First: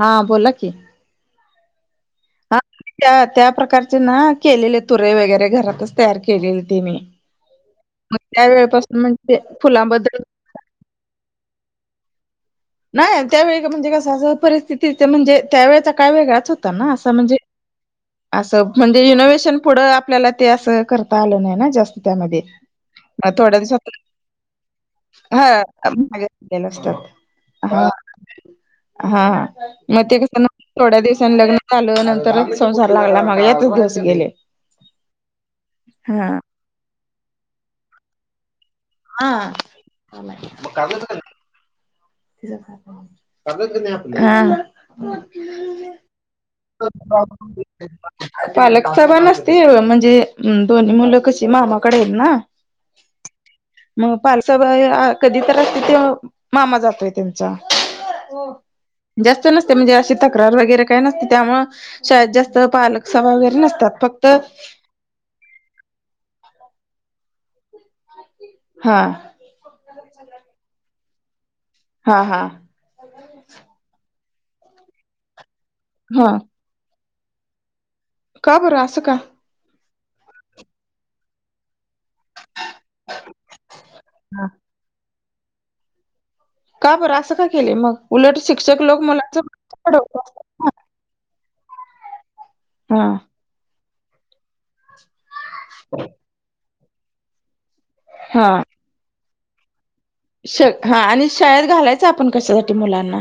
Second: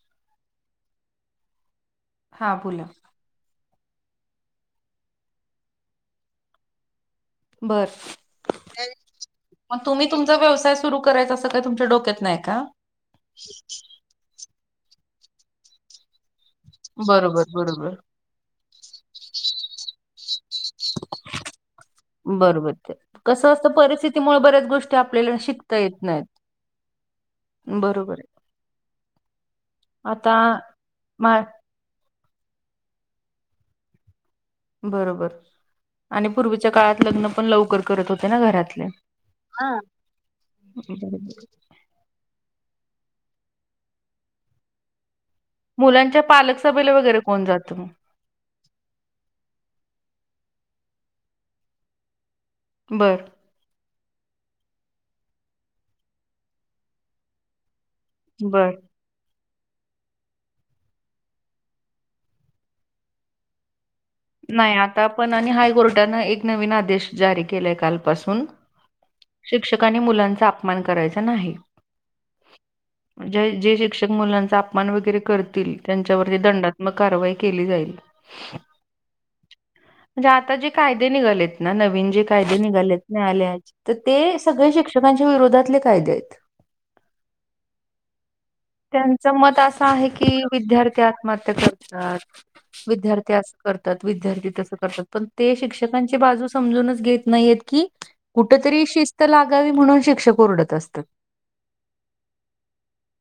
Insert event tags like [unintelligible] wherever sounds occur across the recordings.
हा बोला की. हा त्या त्या प्रकार ते ना केलेले तुरे वगैरे घरातच तयार केले होते मी. बर मग त्यावेेळेपासून म्हणजे मग तुम्ही फुलांबद्दल तुमचा व्यवसाय सुरू करायचं अस काय तुमच्या डोक्यात नाही का? नाही त्यावेळी म्हणजे कसं परिस्थिती म्हणजे त्यावेळेचा काय वेगळाच हो बरोबर बरोबर असं म्हणजे इनोव्हेशन पुढं आपल्याला, ते अस करता आलं नाही ना जास्त त्यामध्ये बरोबर ते कसं थोड असतं परिस्थितीमुळे बऱ्याच गोष्टी आपल्याला हा शिकता येत नाहीत. मागे गलेला असतात. हा बरोबर आहे. हा मग ते आता कस थोड्या मा दिवसांनी लग्न आल नंतरच संसार लागला मग यातच दिस गेले. बरोबर आणि हा पूर्वीच्या काळात लग्न पण लवकर करत होते ना घरातले हा ल्या मुलांच्या पालक सभेला वगैरे कोण जातंग पालक सभा नसते म्हणजे दोन्ही मुलं कशी मामाकडे येत नं बरं मग पालसाबा कधी तर असतेथ मामा जातोय त्यांचा बर जास्त नसते म्हणजे अशी तक्रार वगैरे काय नसते. त्यामुळं शाळेत जास्त पालक सभा वगैरे नसतात. फक्त नाही आता पण आणि हायकोर्टानं एक नवीन आदेश जारी केलाय कालपासून हा शिक्षकांनी मुलांचा अपमान करायचा नाही. हा हा जे शिक्षक मुलांचा अपमान वगैरे करतील, हा त्यांच्यावरती दंडात मग कारवाई केली जाईल. का बर अस का? म्हणजे आता जे कायदे निघालेत ना नवीन जे कायदे निघालेत न्यायालयाचे तर ते सगळे शिक्षण शिक्षकांच्या विरोधातले कायदे आहेत. का बरं असं काय केलं? मग उलट शिक्षक लोक त्यांचं मुला मत असं आहे की [unintelligible] विद्यार्थी आत्महत्या करतात. हा विद्यार्थी अस करतात. विद्यार्थी -तात. पण ते शिक्षकांची बाजू समजूनच घेत नाहीयेत की, हा कुठ तरी शि - शिस्त लागावी म्हणून, शिक्षक श ओरडत हा असतात. आणि शाळेत घालायच आपण कशासाठी मुलांना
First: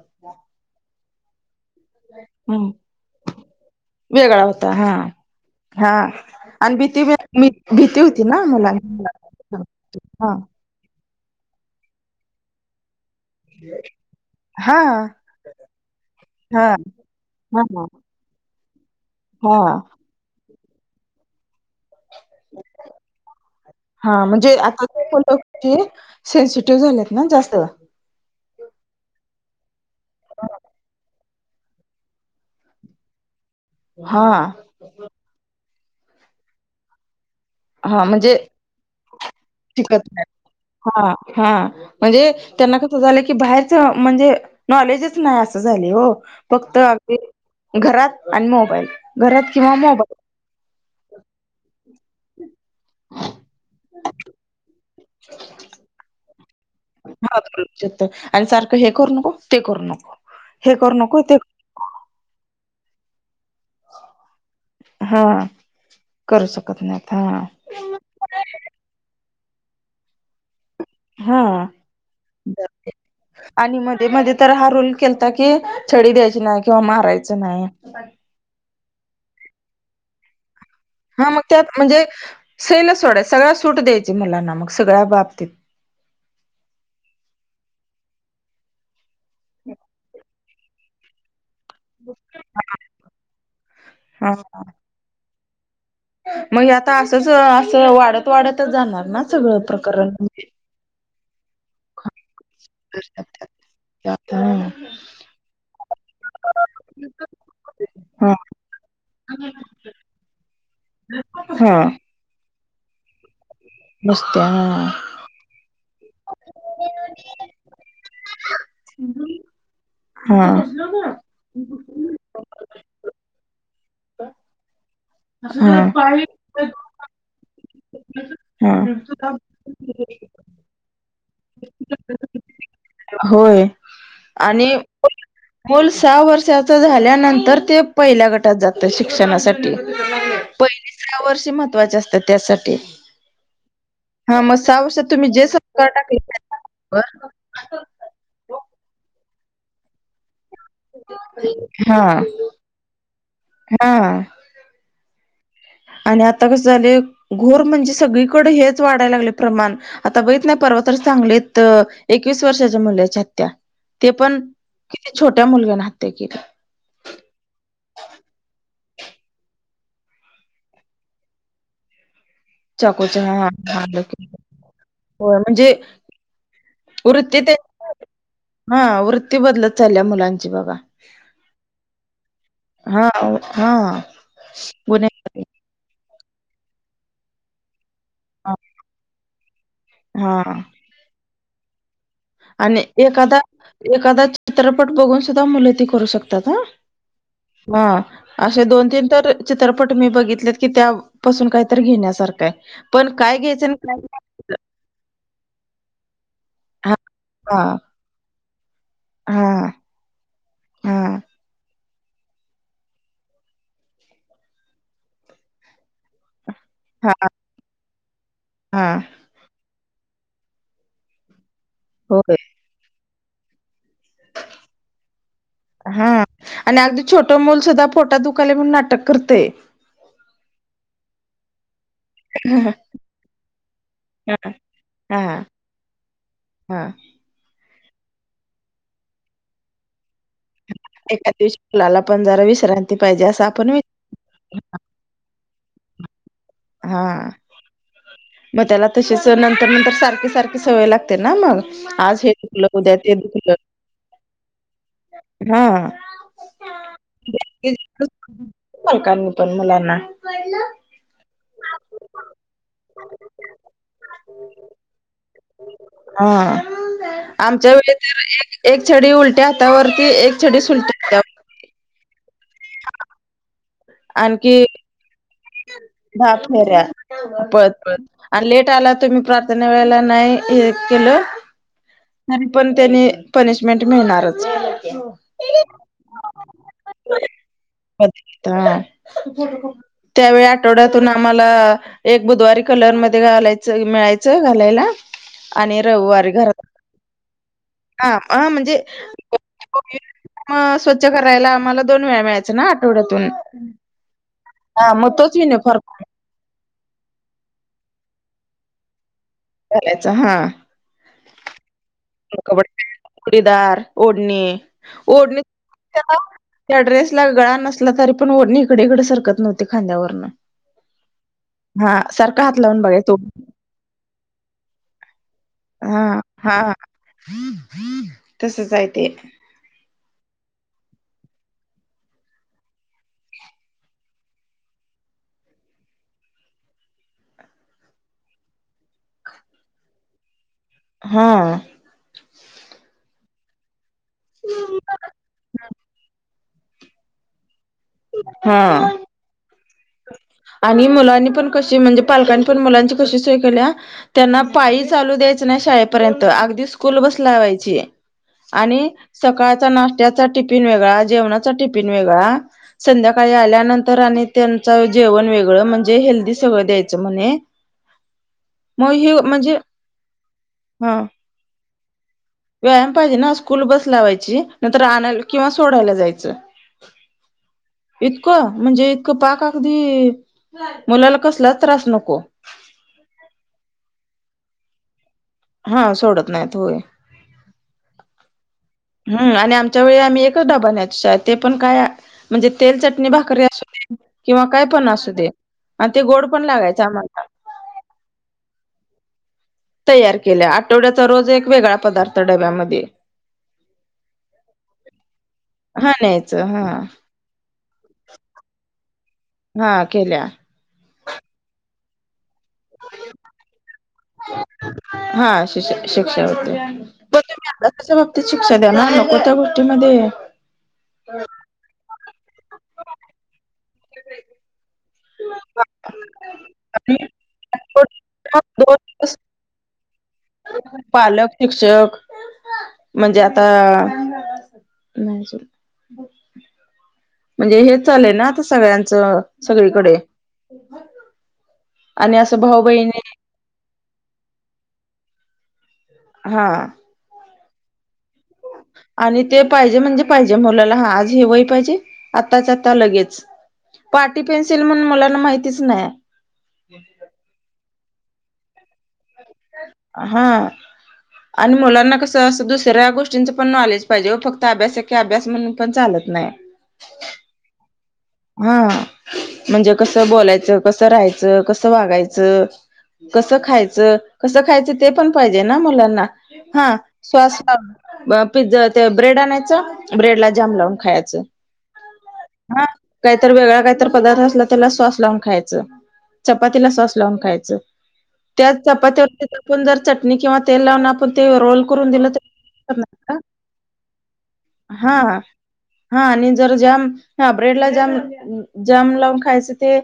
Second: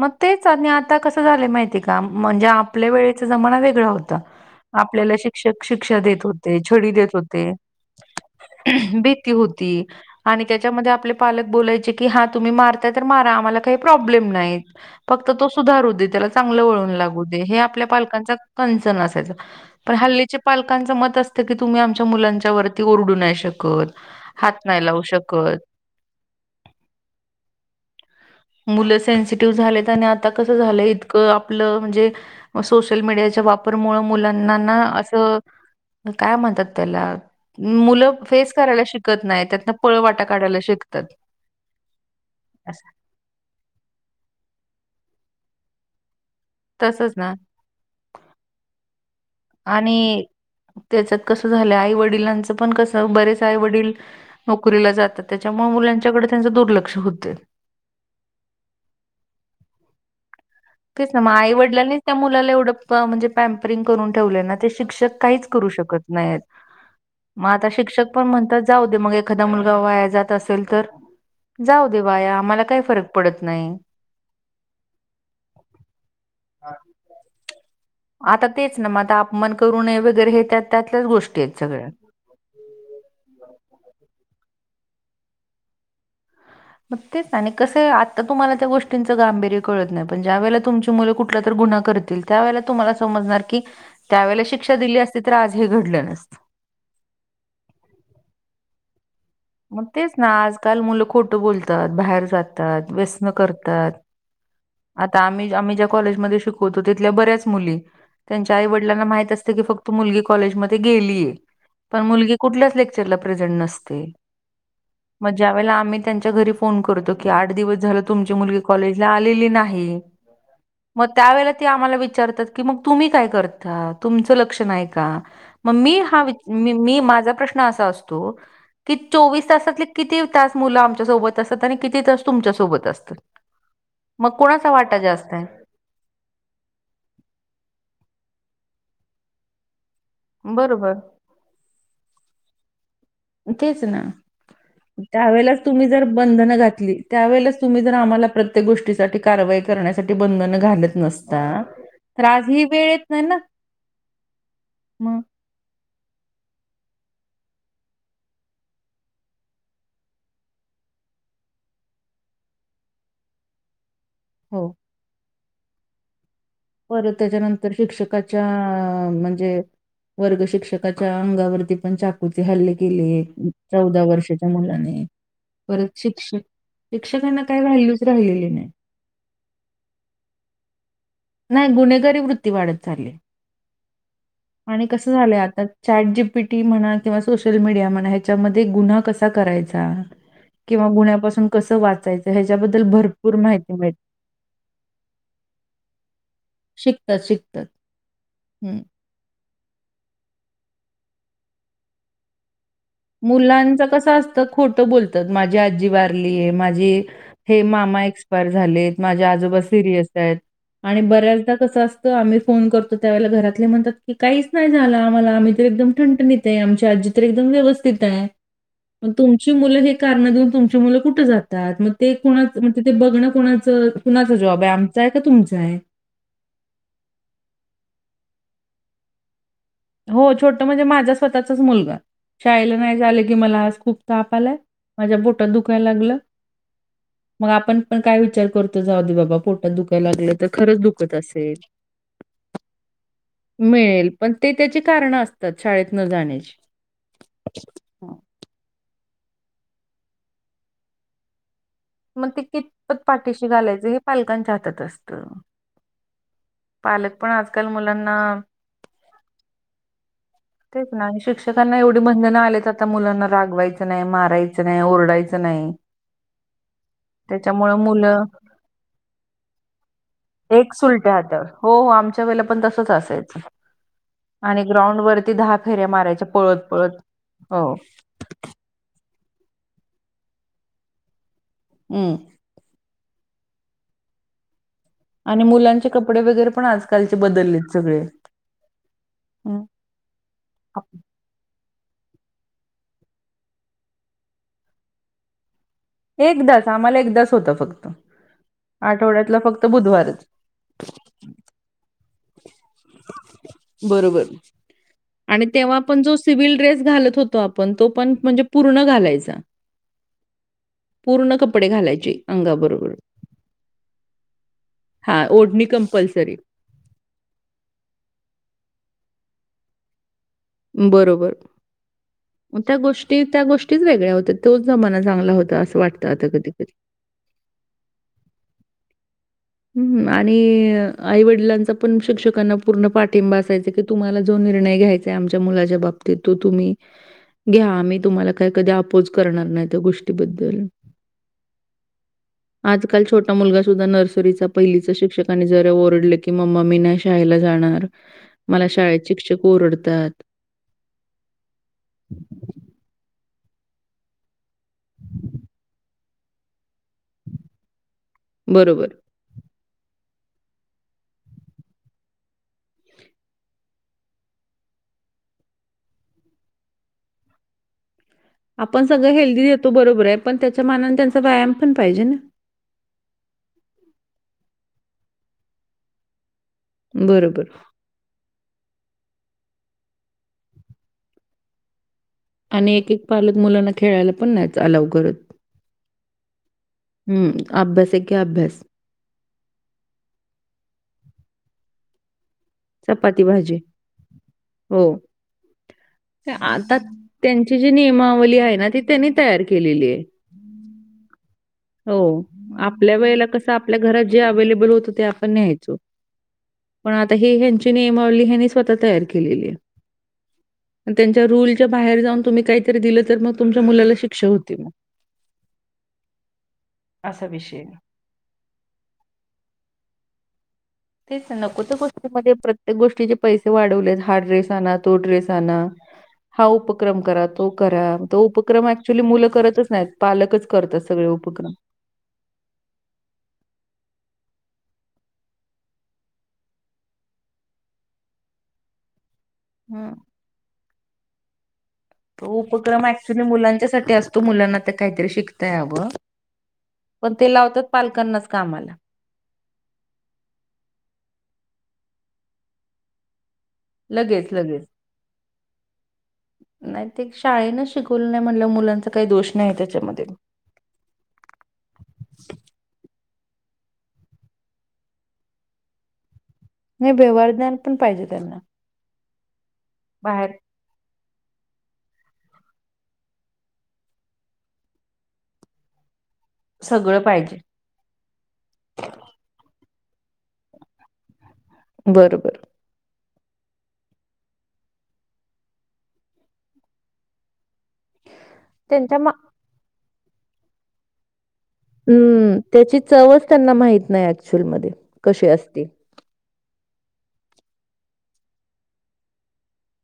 मग तेच आणि आता कसं झालय माहिती का? म्हणजे ह आपल्या वेळेचा जमाना वेगळा होता. वेगळा होता हा आपल्याला शिक्षक हा शिक्षा देत होते. आणि छडी भीती देत मी होते. भीती होती ना मुलांना ब हा आणि त्याच्यामध्ये आपले पालक बोलायचे की, हा तुम्ही मा तर मारा आम्हाला काही प्रॉब्लेम नाही. हा फक्त तो सुधारू दे. त्याला चांगलं हा वळन लागू दे. हे हा आपल्या पालकांचा कन्सर्न असायचा. हा पण हल्लीचे पालकांचं मत असते की, तुम्ही आमच्या मुलांच्या च्या वती ओरडू नाही शकत. हा म्हणजे हात आता नाही लावू ते मुलं शकत. कशी सेन्सिटिव्ह झालेत ना जास्त मुलं सेनसिटिव्ह झालेत. आणि आता कस झालंय? इतकं ण म्हणजे सोसियल मिडियाच्या, हा असं काय म्हणतात? त्याला हा मुलं म्हणजे फेस करायला शिकत नाही. त्यातन पळ शिकत नाही वाटा काढायला शिक हा हा म्हणजे त्यांना कसं झालं की, बाहेर म्हणजे नॉलेजच नाही असं झाले. हो फक्त तसच ना घरात आणि मोबाईल घरात किंवा मोबाईल आणि त्याच कस झालं? वडिलांचं पण कसं बरेच आई-वडील नोकरीला जातात. त्याच्यामुळे मुंच्याकडे त्यांच दुर्लक्ष होते. हा आणि सारखं हे करू नको ते करू नको, हे करू तेच ना नको मग ते आई वडलांनी त्या मुलाला एवढं प म्हणजे. पयापरीग करून ठेवलं ना ते शिक्षक हा काहीच करू शकत नाही करू शकत नाहीत हा मा आ आता शिक्षक पण म्हणतात जाऊ दे मग एखादा मुलगा वाया जात असेल तर. हा जाऊ दे वाया आम्हाला काही फरक पडत नाही. ते मध्ये तर हा रूल केलता की छडी द्यायची नाही किंवा मारायच नाही. आता तेच ना म अपमान करू नये वगैरे हे त्यात. हा मग त्यात म्हणजे सैल सोडय सगळ्या सूट द्यायची मुलाना मग सगळ्या बाबतीत. मग तेच आणि कस आता तुम्हाला त्या गोष्टीचं गांभीर्य कळत नाही पण ज्या वेळेला तुमची. मला कुठला तर गुन्हा करतील त्यावेळेला तुम्हाला समजणार की त्या हा वेळेला शिक्ष. दिली असती तर आज हे घडलं नसत. मग आता असंच असं वाढत वाढतच जाणार ना. सगळं मग प्रकरण तेच ना आजकाल मुलं खोट बोलतात बाहेर जातात व्यसन करतात. हा हा आता आम्ही ज्या आम्ही ज्या कॉलेजमध्ये शिकवतो तिथल्या बऱ्याच मुली. त्यांच्या आई वडलांना माहित असते की फक्त मुलगी कॉलेजमध्ये गेली हा पण मुलगी. कुठल्या लेकचरला प्रेझेंट नस नुसत्या हा. मग ज्या वेळेला आम्ही त्यांच्या घरी फोन करतो की आठ दिवस झालं तुमची मुलगी कॉलेजला आलेली नाही. हा. त्या वेेळेला ते आम्हाला विचारतात की मग तुम्ही काय करता तुमचं लक्ष नाही का. मग मी हा मी माझा प्रश्न असा असतो. हा कि चोवीस तासातले किती तास मुलं आमच्यासोबत असतात आणि किती तास तुमच्यासोबत असत. असतात होय मग कोणाचा वाटा जास्त आहे, मुल सहा वर्षाच झाल्यानंतर ते पहिल्या गटात जातं शिक्षणासाठी. पहिली बरोबर साहा वर्षी महत्वाचे असतात त्यासाठी. तेच ना. हा मग सहा वर्षात तुम्ही जे त्यावेळेलाच तुम्ही संस्कार जर टाकले बंधन घातली त्याच्यावर त्यावेळेलाच तुम्ही जर आम्हाला प्रतिसा. त्या गोष्टीसाठी कारवाई करण्यासाठी बंधन. घालत नसता हा तर आजही वेळ येत नाही ना हा मग. आणि आता कसं झाले घोर म्हणजे सगळीकडे हेच वाढाय लागले प्रमाण. आता बघित ना परवा तर सांगलीत एकवीस वर्षाच्या मुलाची हत्या. ते पण हो. किती छोट्या मुलग्यानी हत्या केली. परत त्याच्यानंतर शिक्षकाच्या म्हणजे. वर्ग शिक्षकाच्या अंगावरती पण चाकू. किती हल्ले चाकूच्या हा केलेत हा चौदा वर्षाच्या मुलाने होय म्हणजे परत शिक्षक. वृत्ती शिक्षकांना काय व्हॅल्यूच राहिलेली नाही. किती बदलत चाललीया मुलांची बघा. नाही गुन्हेगारी वृत्ती वाढत हा चाललीया हा आणि कस झालंय गुन्हेगारी आता. चॅट जीपीटी म्हणा किंवा सोशल मीडिया म्हणा. ह्याच्या हा मध्ये गुन्हा कसा करायचा हा किंवा गुन्हपासून कस वाचायच. आणि ह्याच्याबद्दल भरपूर एखादा माहिती मिळते. एखादा चित्रपट बघून सुद्धा मुलं ते करू शकतात शिकतात शिकतात ह असे हम्म दोन तीन. तर चित्रपट मी बघितले की त्यापासून काहीत घेण्यासारख आहे. पण काय घ्यायचं आणि काय नाय. त खोटं बोलतात माझी आजी वारली आहे माझी हा हे हा मामा. पायर झालेत माझे आजोबा हा सिरियस आहेत आणि हा बऱ्याचदा कसं असत. आम्ही फोन करतो त्यावेळेला घरातले म्हणतात की काहीच नाही झालं आम्हाला आम्ही तर एकदम. ठणठणीत आमची आजी हा तर एकदम व्यवस्थित आहे. हा तुमची मुलं हे कारण देऊन तुमची मुलं कुठे जातात मग ते होय कुणा म्हण ते बघणं कोणाचं कुणाच जॉब आहे आमचं आहे का तुमचं आहे. हा आणि अगदी छोटं मुल सुद्धा पोटात दुखालय म्हणून नाटक करतंय. हो छोटं म्हणजे माझा स्वतःचाच मुलगा शाळेला नाही झालं की मला आज खूप ताप हा आलाय माझ्या हा पोटात दुखायला लागलं. हा मग आपण पण काय विचार करतो जाऊ दे बाबा पोटात दुखायला लागलं तर खरच दुख एका दिवशी मुलाला पण जरा विश्रांती पाहिजे असं आपण विच कारण असतात शाळेत न जाण्याची हा. [inaudible] मग त्याला तसेच नंतर नंतर सारखी सारखी सवय लागते ना मग. आज मग हे ते दुखलं उद्या कितपत ते पाठीशी दुखलं घालायचं हे पालकांच्या हातात असतं हा. पालक पण आजकाल मुलांना पालकांनी पण मुलांना शिक्षकांना एवढी बंधन आलेत आता आता मुलांना रागवायचं नाही मारायचं नाही ओरडायचं नाही हा आमच्या त्याच्यामुळे वेळेस तर मुलं एक एक छडी उलट्या हातावरती एक छडी सुलट्या हातावर हो आमच्या वेळे ला पण तसच असायच आणि आणखी ग्राउंड वरती दहा फेऱ्या मारायच्या दहा पळत फेऱ्या पळत हो पळत पळत आणि लेट आला तुम्ही प्रा प्रार्थना वेळा नाही केलो. हम्. तरी पण त्यांनी पनिशमेंट मिळणारच. आणि मुलांचे कपडे वगैरे पण आजकालचे बदललेत सगळे. हम्म [unintelligible] त्यावेळी आठवड्यातून आम्हाला एक बुधवारी कलरमध्ये घालायचं मिळायचं घालायला आणि रविवारी घरात एकदाच आम्हाला एकदाच होता फक्त हा हा म्हणजे आठवड्यातला फक्त बुधवारच [inaudible] मग स्वच्छ करायला आम्हाला दोन वेळा मिळायच ना आठवड्यातून. बरोबर हा मग तोच आणि तेव्हा युनिफॉर्म पण जोस सिविल ड्रेस घालत होतो आपण तो पण म्हणजे पूर्ण घालायचा. घालायच हा. पूर्ण कपडे घालायचे. अंगाबरोबर चुडीदार ओढणी हा ओढणी कंपल्सरी त्या ड्रेसला गळा नसला तरी पण वडणी इकडे इकड सरकत नव्हती खांद्यावरन. बरोबर हा सारखा हात लावून बघाय तो. च वेगळ्या होत तोच जमाना चांगला होता. हा वाटतं आता कधी हा कधी तसच आहे ते. आणि आई वडिलांचा पण शिक्षकांना पूर्ण पाठिंबा असायचा की तुम्हाला जो निर्णय घ्यायचाय आमच्या मुलाच्या बाबतीत तो तुम्ही घ्या आम्ही तुम्हाला काय कधी अपोज करणार नाही त्या गोष्टीबद्दल. हा. आजकाल छोटा मुलगा सुुद्धा नर्सरीचा पहिलीच शिक्षकने जरा ओरडले की मम्मा मी नाही शाळेला जाणार मला हा शाळेत शिक्षक ओरडतात. आणि मुलांनी पण कशी म्हणजे पालकांनी पण मुलांची कशी सोय केलिया त्यांना पायी चालू द्यायच नाही शाळेपर्यंत अगदी स्कूल बस लावायची. आणि बरोबर. सकाळचा नाष्ट्त्याचा टिफिन वेगळा जेवणाचा टिफिन वेगळा संध्याकाळी आल्यानंतर आणि जेवण वेगळं म्हणजे हेल्दी सगळं द्यायचं म्हणे. आपण मग सगळं हे हेल्दी म्हणजे देतो बरोबर आहे पण त्याच्या हा मानाने त्यांचा व्यायाम पण पाहिजे ना व्यायाम पाहिजे ना स्कूल बस लावायची नंतर आणायला किंवा सोडायला जायचं बरोबर इतकं म्हणजे इतकं पाक अगदी मुलाला कसलाच त्रास नको. आणि एक एक पालक मुलांना खेळायला पण नाहीच अलाव करत. हा सोडत नाहीत होय हम्म, अभ्यास एके अभ्यास. हम्म आणि आमच्या वेळी आम्ही एकच डाबा न्यायचो शाळेत ते पण काय म्हणजे तेल, चटणी, चपाती भाकरी भाजी. असू दे किंवा काय हो, पण असू दे आणि ते गोड पण लागायच आम्हाला. ती जी नियमावली आहे ना ती त्यांनी तयार केलेलीये तयार केल्या आठवड्याचा रोज एक वेगळा हो पदार्थ डब्यामध्ये आपल्या वेळेला क आपल्या घरात जे अवैलेबल होत ते आपण न्यायचो हा न्यायचं हा पण आता हे ही ह्यांची नियमावली ह्यांनी स्वतः तयार केलेली आहे. हा केल्या त्यांच्या रूलच्या बाहेर जाऊन तुम्ही काहीतरी दिलं तर मग तुमच्या मुलाला शिक्षा होती मग. हा श शिक्षा होते. असा विषय. आहे. [unintelligible] ती शिक्षा द्या ना नको त्या गोष्टीमध्ये तेच नको त्या गोष्टीमध्ये प्रत्येक गोष्टीचे पैसे वाढवले आहेत हा ड्रेस आना तो ड्रेस आना. हा उपक्रम करा तो करा. तो उपक्रम दोन अक्चुअली दिवस मुलं करतच नाहीत पालकच करतात सगळे पालक उपक्रम. शिक्षक म्हणजे आता म्हणजे म्हणजे हे चालय ना आता सगळ्यांचं हं. सगळीकडे आणि तो असं भाऊ उपक्रम बहिणी ऍक्च्युली मुलांच्यासाठी असतो मुलांना ते काहीतरी शिकता यावं. हा. पण ते लावतात पालकांनाच कामाला. आणि ते पाहिजे म्हणजे पाहिजे मुलाला हा आज ही वही पाहिजे आत्ताच आता लगेच. पाटी लगेच पेन्सिल लगेच म्हणून मला ना माहितीच नाही. नाही ते शाळेन शिकवलं नाही म्हणाल्यावर मुलांचा काही दोष नाही त्याच्यामध्ये. हा आणि मुलांना कसं असं दुसऱ्या गोष्टींचं पण नॉलेज पाहिजे वो फक्त अभ्यास एके अभ्यास म्हणून पण चालत नाही. नाही व्यहारज्ञान पण पाहिजे त्यांना. हा म्हणजे कसं बाहेर बोलायचं? कसं राहायचं? कसं वागायचं? कसं खायचं, कसं खायचं ते पण पाहिजे ना मुलांना? हा. सगळं पाहिजे [unintelligible] पिझ्झा ते ब्रेड आणायचा ब्रेड ला जाम लावून खायचं. बरोबर. हा. काहीतर वेगळा काहीतर पदार्थ असला त्याला सॉस लावून खायचं. चपातीला सॉस लाऊन खायचं. त्या त्यांच्या मा चपातीवरती [unintelligible] चटणी किंवा तेल लावून आपण ते रोल करून दिलं तर हम्म त्याची करणार का? चवच त्यांना माहित नाही ऍक्च्युअल मध्ये हा कशी असते. हा आणि जर जॅम [unintelligible] ब्रेड ला जाम जाम लावून खायच ते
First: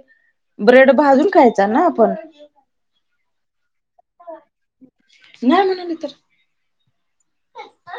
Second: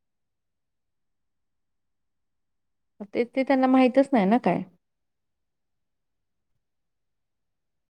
ब्रेड भाजून खायचा ना आपण? [unintelligible] ते ते त्यांना माहितच नाही ना काय. नाही म्हणाली तर.